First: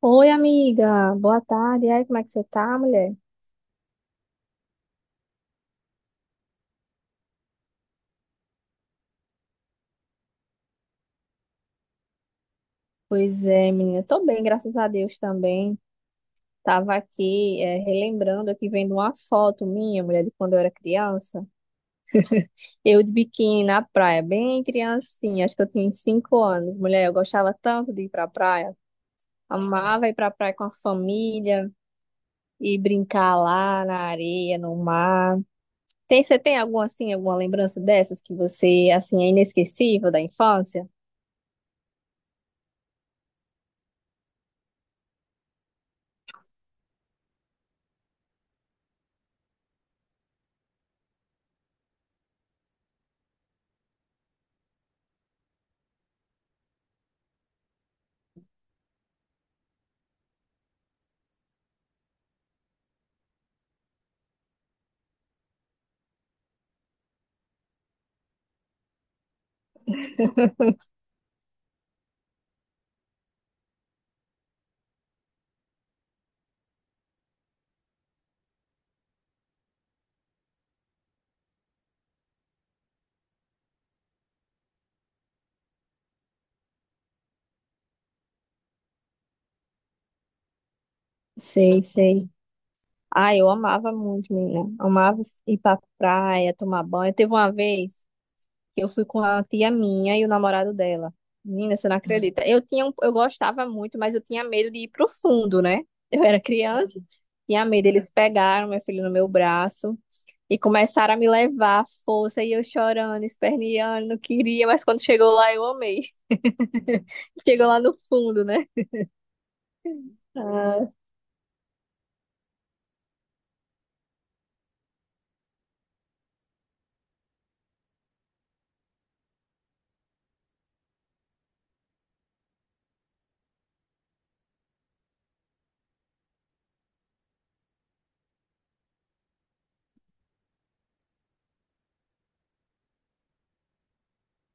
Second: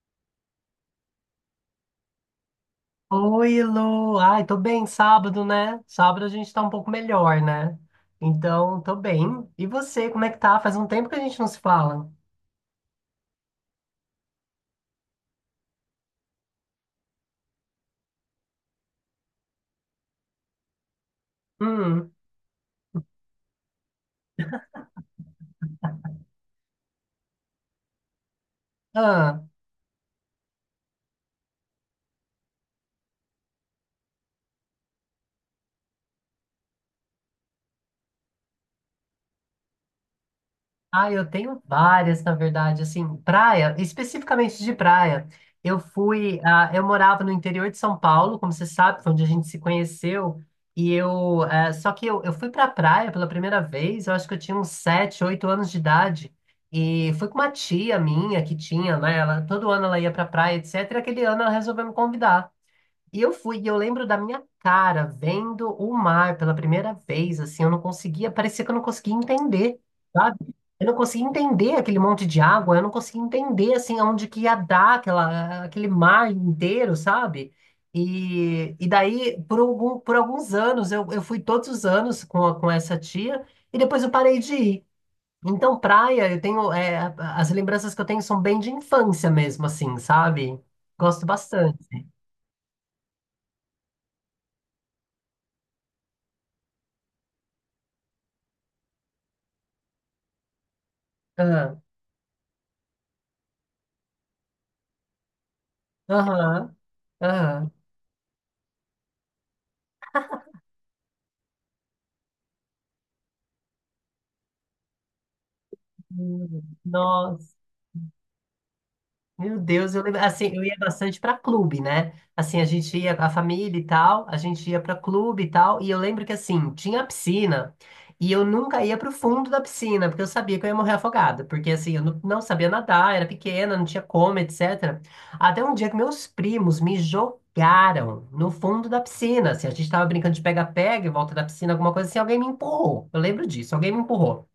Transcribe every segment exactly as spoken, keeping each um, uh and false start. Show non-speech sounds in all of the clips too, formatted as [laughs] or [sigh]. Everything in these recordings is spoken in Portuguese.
Oi, amiga. Boa tarde. E aí, como é que você tá, mulher? Oi, Lu. Ai, tô bem, sábado, né? Sábado a gente tá um pouco melhor, né? Então, tô bem. E você, como é que tá? Faz um tempo que a gente não se fala. Pois é, menina. Tô bem, graças a Deus também. Tava aqui, é, relembrando aqui, vendo uma foto minha, mulher, de quando eu era criança. Hum. Eu de biquíni na praia, bem criancinha. Acho que eu tinha uns cinco anos. Mulher, eu gostava tanto de ir pra praia. Ah. Amava ir pra praia com a família e brincar lá na areia, no mar. Tem, você tem alguma, assim, alguma lembrança dessas que você, assim, é inesquecível da infância? Ah, eu tenho várias, na verdade, assim, praia, especificamente de praia. Eu fui, ah, eu morava no interior de São Paulo, como você sabe, foi onde a gente se conheceu, e eu, eh, só que eu, eu fui pra praia pela primeira vez, eu acho que eu tinha uns sete, oito anos de idade, e fui com uma tia minha que tinha, né, ela, todo ano ela ia pra praia, etcétera, e aquele ano ela resolveu me convidar. E eu fui, e eu lembro da minha cara vendo o mar pela primeira vez, assim, eu não conseguia, parecia que eu não conseguia entender, sabe? Eu não conseguia entender aquele monte de água, eu não conseguia entender, assim, aonde que ia dar aquela, aquele mar inteiro, sabe? E, e daí, por algum, por alguns anos, eu, eu fui todos os anos com, a- com essa tia, e depois eu parei de ir. Então, praia, eu tenho, é, a- as lembranças que eu tenho são bem de infância mesmo, assim, sabe? Gosto Sei, bastante. sei. Ah, eu amava muito, menina. Amava ir pra praia, tomar banho. Teve uma vez que eu fui com a tia minha e o namorado dela. Menina, Ah. você não Hum. acredita. Eu tinha, um- eu gostava muito, mas eu tinha medo de ir pro fundo, né? Eu era Aham. criança, tinha Aham. medo. Eles pegaram meu filho no meu braço e começaram a me levar à força e eu chorando, esperneando, não queria, mas quando chegou lá eu amei. Hum, [laughs] Nossa, Chegou lá no fundo, né? meu Deus, eu lembro, assim, eu ia Ah, bastante pra clube, né? Assim, a gente ia com a família e tal, a gente ia pra clube e tal, e eu lembro que assim, tinha a piscina, e eu nunca ia pro fundo da piscina, porque eu sabia que eu ia morrer afogada, porque assim, eu não, não sabia nadar, era pequena, não tinha como, etcétera. Até um dia que meus primos me jogaram no fundo da piscina, assim, a gente tava brincando de pega-pega em volta da piscina, alguma coisa assim, alguém me empurrou. Eu lembro disso, alguém me empurrou.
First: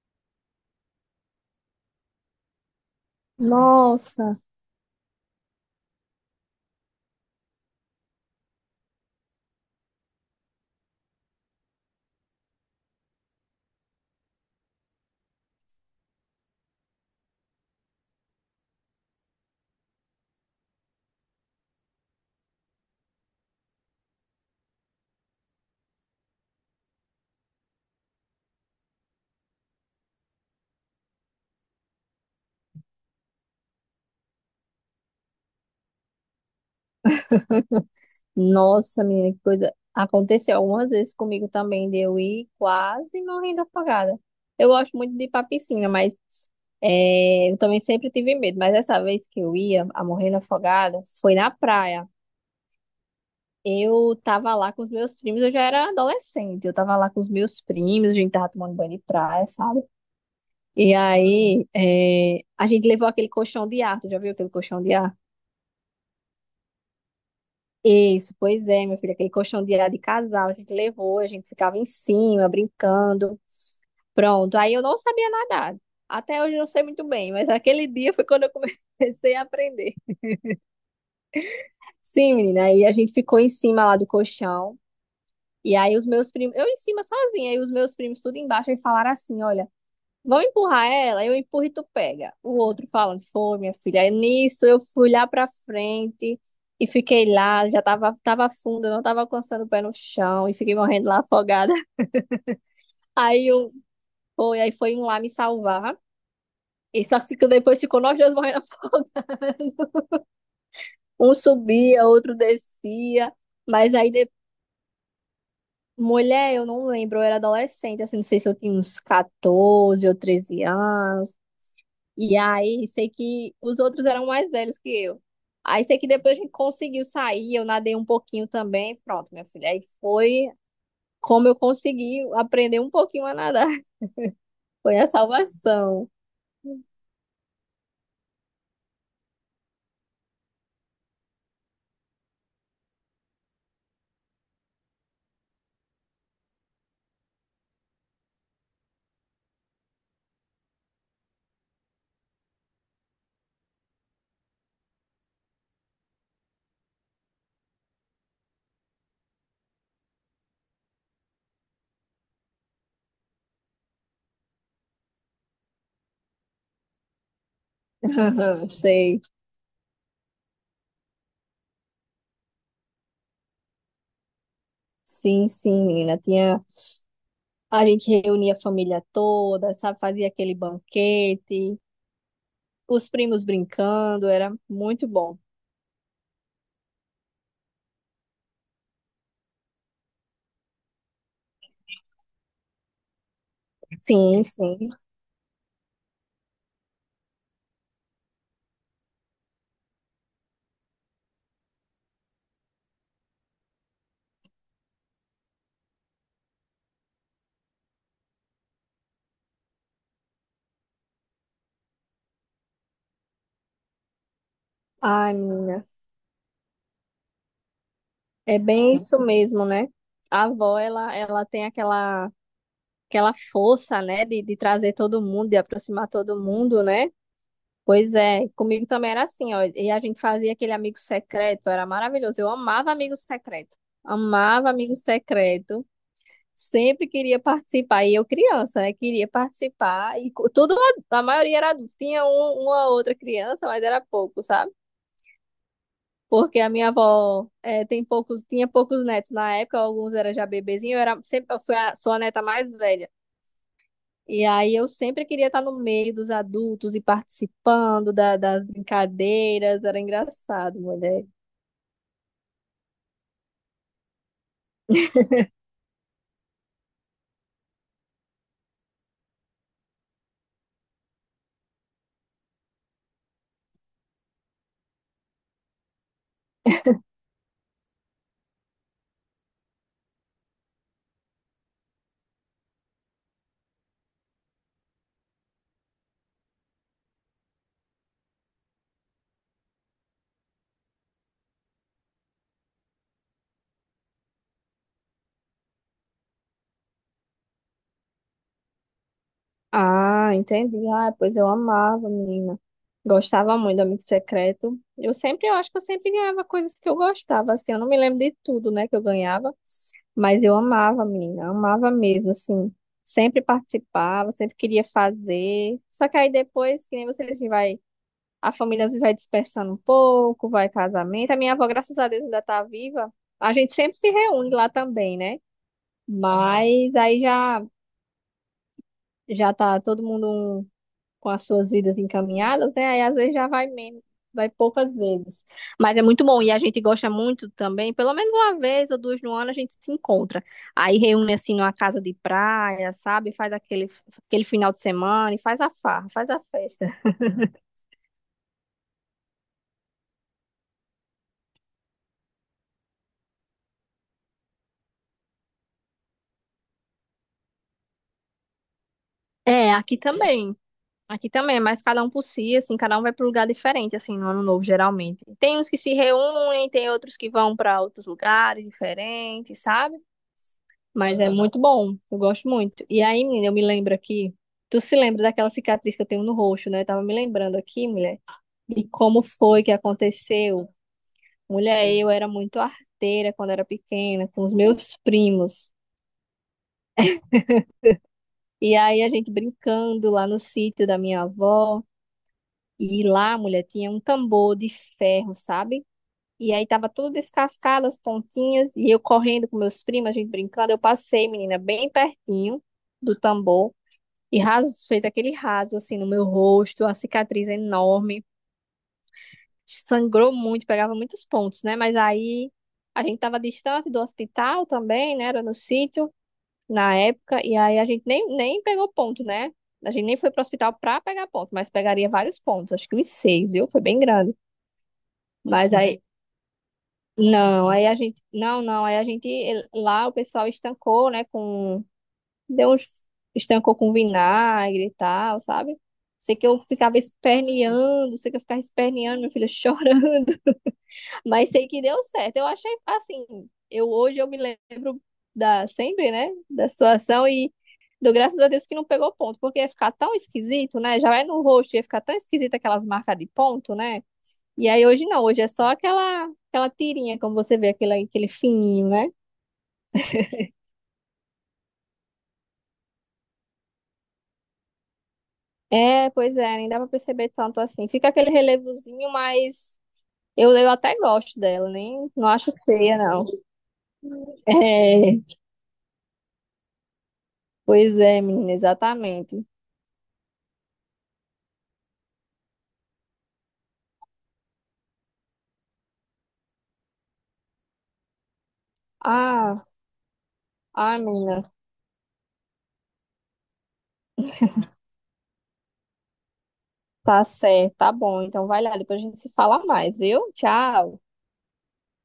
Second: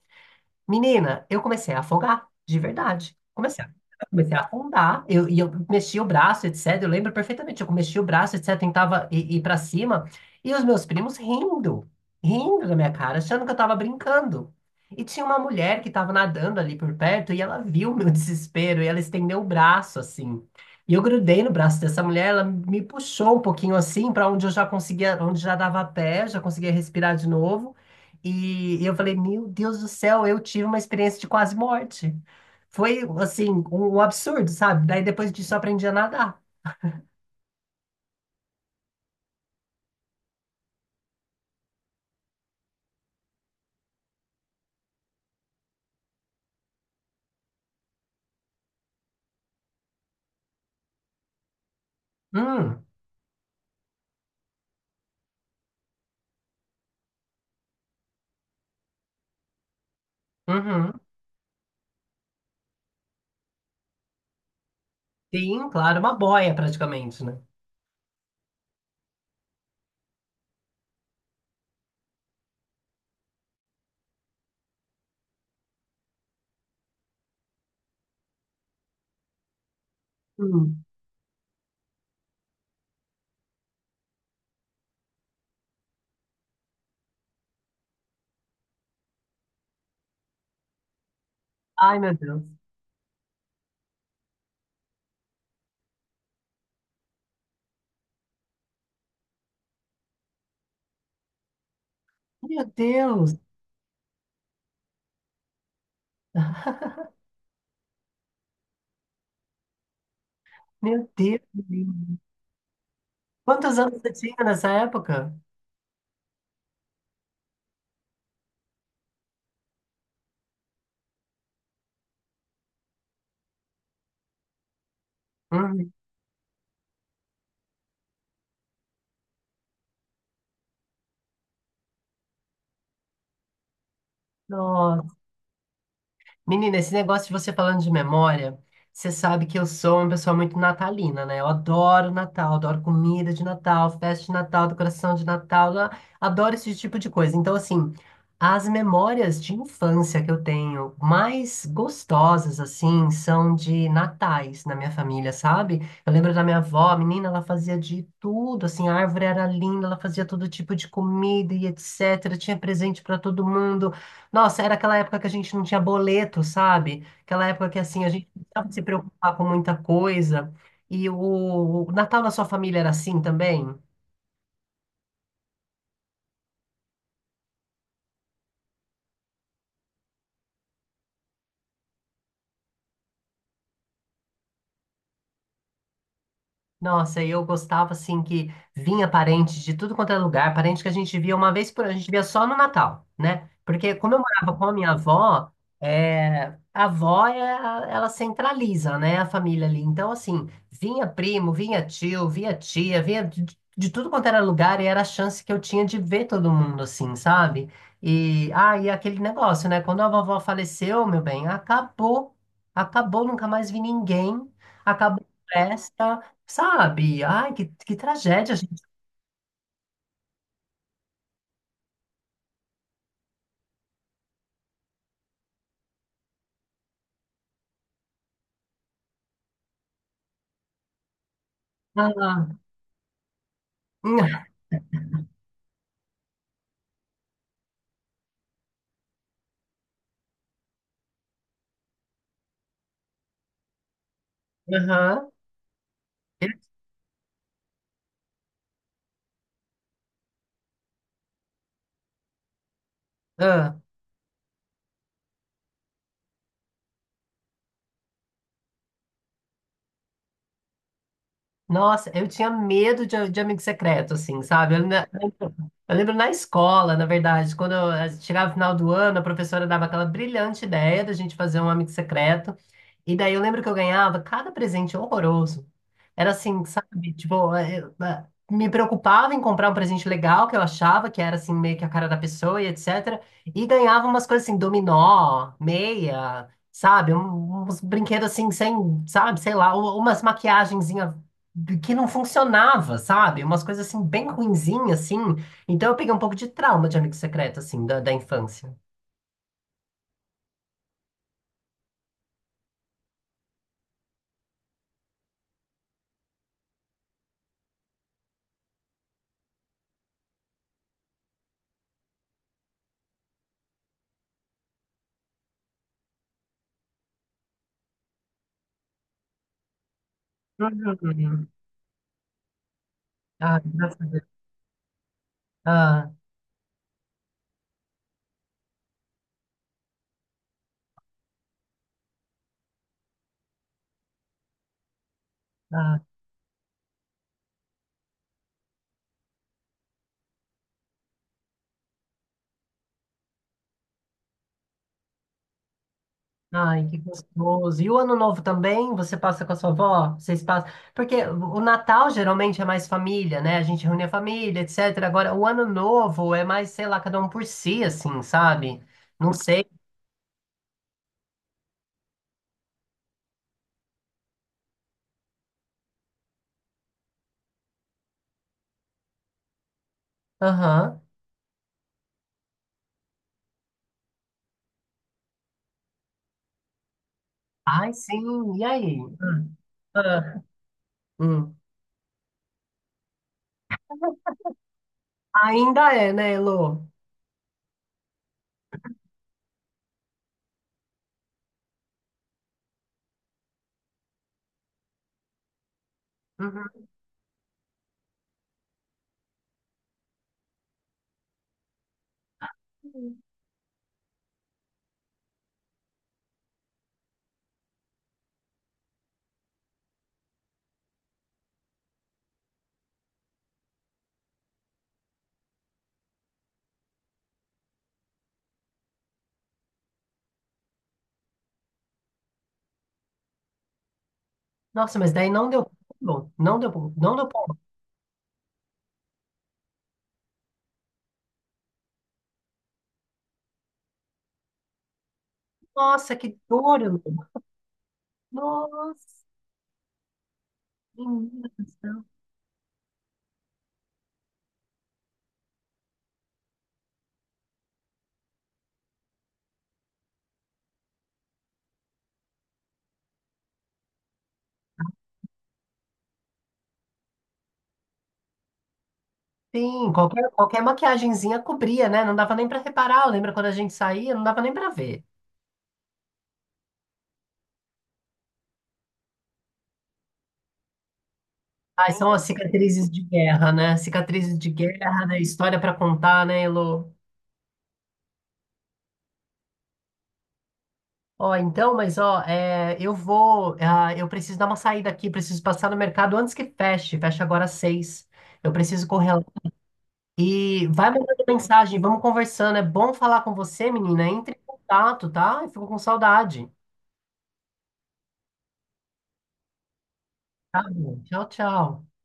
Menina, eu comecei a afogar, de verdade. Comecei a, comecei nossa. a afundar, eu, e eu mexi o braço, etcétera. Eu lembro perfeitamente, eu mexi o braço, etcétera. Tentava ir, ir para cima, e os meus primos rindo, rindo da minha cara, achando que eu tava brincando. E tinha uma mulher que estava nadando ali por perto, e ela viu o meu [laughs] desespero, e ela estendeu o braço assim. E eu grudei no braço dessa mulher, ela me puxou um pouquinho assim, para onde eu já conseguia, onde já dava pé, já conseguia respirar de novo. E eu falei, meu Deus do céu, eu tive uma experiência de quase morte. Foi, assim, um, um absurdo, sabe? Daí depois disso eu aprendi a nadar. Nossa, menina, que coisa. Aconteceu algumas vezes comigo também, de eu ir quase morrendo afogada. Eu gosto muito de ir pra piscina, mas é, eu também sempre tive medo. Mas essa vez que eu ia a morrendo afogada, foi na praia. Hum. Eu tava lá com os meus primos, eu já era adolescente. Eu tava lá com os meus primos, a gente tava tomando banho de praia, sabe? E Uhum. aí, é, a gente levou aquele colchão de ar. Tu já viu aquele colchão de ar? Sim, claro, uma boia praticamente, né? Isso, pois é, minha filha, aquele colchão de, de casal, a gente levou, a gente ficava em cima, brincando. Pronto, aí eu não sabia nadar. Até hoje eu não sei muito bem, mas aquele dia foi quando eu [laughs] comecei a aprender. Hum. Sim, menina, aí a gente ficou em cima lá do colchão. E aí os meus primos, eu em cima sozinha, e os meus primos tudo embaixo, e falaram assim: olha. Vão empurrar ela, eu empurro e tu Ai, meu pega. Deus. O outro falando, foi, minha filha. Aí nisso eu fui lá pra frente e fiquei lá, já tava, tava fundo, eu não tava alcançando o pé no chão e fiquei morrendo lá afogada. [laughs] Meu Deus, Aí um foi, aí foi um lá me salvar. E só que ficou- depois ficou nós dois morrendo [laughs] afogados. meu Um Deus. subia, outro descia. Quantos Mas anos aí, você de... tinha nessa época? mulher, eu não lembro, eu era adolescente, assim, não sei se eu tinha uns catorze ou treze anos. E aí, sei que os outros eram mais velhos que eu. Aí, Uhum. sei que depois a gente conseguiu sair, eu nadei um pouquinho também. Pronto, minha filha. Aí foi como eu consegui aprender um pouquinho a nadar. [laughs] Foi a salvação. Menina, esse negócio de você falando de memória, você sabe que eu sou uma pessoa muito natalina, né? Eu adoro Natal, adoro comida de Natal, festa de Natal, decoração de Natal, lá- adoro esse tipo de coisa. Então, assim, as memórias de infância que eu tenho mais gostosas, assim, são de natais na minha família, sabe? Eu lembro da minha avó, menina, ela fazia de tudo, assim, a árvore era linda, ela fazia todo tipo de comida e etcétera. Tinha presente para todo mundo. Nossa, era aquela época que a gente não tinha boleto, sabe? Aquela época que assim a gente não Aham, precisava se sei. preocupar com muita coisa. E o, o Natal na sua família era assim também? Sim, sim, menina. Tinha... A gente reunia a família toda, sabe? Fazia aquele banquete. Os primos brincando, era muito bom. Nossa, e eu gostava assim que vinha parente de tudo quanto é lugar, parente que a gente via uma vez por ano, a gente via só no Natal, né? Porque como eu Sim, morava com a sim. minha avó, é, a avó é a- ela centraliza, né, a família ali. Então assim, vinha primo, vinha tio, vinha tia, vinha de, de tudo quanto era lugar e era a chance que eu tinha de ver todo mundo assim, sabe? E ah, e aquele negócio, né? Quando a vovó faleceu, meu bem, acabou, acabou, nunca mais vi ninguém, acabou Ai, a menina, festa. Sabe? Ai, que, que tragédia, é gente. bem isso mesmo, né? A avó, ela, ela tem aquela, aquela força, né, de, de trazer todo mundo, de aproximar todo mundo, né? Pois é, comigo também era assim, ó. E a gente fazia aquele amigo secreto, era maravilhoso. Ah. Eu amava amigo secreto. Hum. Amava amigo secreto. Sempre queria participar. E eu criança, né? Queria participar. E co- tudo, a maioria era adulto. Tinha um, uma outra criança, mas era pouco, sabe? Aham. Eu- Porque a minha avó eh, tem poucos, tinha poucos netos na época, alguns eram já bebezinhos eu era sempre, eu fui a, sou a neta mais velha. ah, E aí eu sempre queria estar no meio dos adultos e participando da- das brincadeiras, era engraçado, mulher. nossa, eu tinha medo de, de amigo secreto, assim, sabe? Eu, na- eu lembro na escola, na verdade, quando eu, eh, chegava o final do ano, a professora dava aquela brilhante ideia da gente fazer um amigo secreto. E daí eu lembro que eu ganhava cada presente horroroso. Era assim, sabe? Tipo, eh, eu, eh, me preocupava em comprar um presente legal que eu achava que era assim meio que a cara da pessoa e etcétera. E ganhava umas coisas assim, dominó, meia, sabe? Um- Uns brinquedos assim sem, sabe, sei lá, u- umas maquiagenzinha que não funcionava, sabe? Umas coisas assim bem ruinzinha assim. Então eu peguei um pouco de trauma de amigo secreto assim da, da infância. Ah, entendi. Ah, pois eu amava, menina. Gostava muito do Amigo Secreto. Eu sempre, eu acho que eu sempre ganhava coisas que eu gostava, assim, eu não me lembro de tudo, né, que eu ganhava. Mas eu amava, menina, amava mesmo, assim. Sempre participava, sempre queria fazer. Só que aí depois, que nem vocês vai, a família às vezes vai dispersando um pouco, vai casamento. A Uhum. minha avó, graças a Deus, ainda está viva. A Ah, gente sempre graças a se Deus. reúne lá também, né? Ah, Mas aí já já tá todo mundo um com as suas vidas encaminhadas, né? Aí às vezes já vai menos, vai poucas vezes. Mas é ah. muito bom e a gente gosta muito também, pelo menos uma vez ou duas no ano a gente se encontra. Aí reúne assim numa casa de praia, sabe? Faz aquele, aquele final de semana e faz a farra, faz a Ai, festa. que gostoso. E o Ano Novo também? Você passa com a sua avó? Vocês passam? Porque o Natal geralmente é mais família, né? A gente reúne a família, etcétera. Agora, o Ano Novo é mais, sei lá, cada um por si, assim, sabe? Não sei. É, aqui também. Aqui também, mas cada um por si, assim, cada um vai para um lugar diferente, assim, no ano novo, geralmente. Tem uns que se reúnem, tem outros que vão para outros lugares diferentes, sabe? Aham. Mas é muito bom, eu gosto muito. E aí, menina, eu me lembro aqui. Tu se lembra daquela cicatriz que eu tenho no rosto, né? Eu tava me lembrando aqui, Ai, mulher, sim. E de aí? como Hum. foi que Ah, aconteceu. hum. Mulher, eu era muito arteira quando era pequena, com os meus primos. Ainda é, né, Elô? E aí a gente brincando lá no sítio da minha avó. E lá, mulher, tinha um tambor de ferro, sabe? E aí Uhum. tava tudo descascado, as pontinhas. E eu correndo com meus primos, a gente brincando. Eu passei, menina, bem pertinho do tambor. E ras fez aquele rasgo assim no meu rosto, a cicatriz enorme, sangrou muito, pegava muitos pontos, né? Mas aí a gente tava distante do hospital também, né? Era no sítio na época, e aí a gente nem, nem pegou ponto, né? A gente nem foi pro hospital pra pegar ponto, mas pegaria vários pontos, acho que uns seis, viu? Foi bem grande. Nossa, mas daí não deu Mas aí, pulo. Não deu pulo. Não deu pulo. não, aí a gente, não, não, aí a gente, lá o pessoal estancou, né, com Deu uns estancou com vinagre e tal, sabe? Nossa, Sei que que eu dor, ficava Elô. esperneando, sei que eu ficava esperneando, Nossa, minha filha chorando, [laughs] menina. mas Do sei que deu céu. certo. Eu achei assim, eu hoje eu me lembro da sempre, né, da situação e dou graças a Deus que não pegou ponto, porque ia ficar tão esquisito, né? Já é no rosto, ia ficar tão esquisito aquelas marcas de ponto, né? E aí hoje não, hoje é só aquela aquela tirinha, como você vê, aquele aquele fininho, né? Sim, qualquer, qualquer maquiagenzinha cobria, né? Não dava nem pra reparar. Lembra quando a gente saía? Não dava nem pra ver. É, pois é, nem dá pra perceber tanto assim. Fica aquele relevozinho, mas eu, eu até gosto dela, Ai, são nem as não acho cicatrizes feia, de não. [laughs] guerra, né? Cicatrizes de guerra, né? É, História pra contar, né, Elo? pois é, menina, exatamente. Ó, então, mas ó, é, eu vou, ah, eu preciso dar uma saída aqui, preciso passar no mercado antes que feche. Fecha agora às seis. Eu preciso correr lá. Ah, E vai ah, mandando menina, mensagem, vamos conversando. É bom falar com você, menina. Entre em contato, tá? Eu fico com saudade. tá certo, tá bom. Então vai lá, depois a gente se fala mais, viu? Tá Tchau. bom. Tchau, tchau.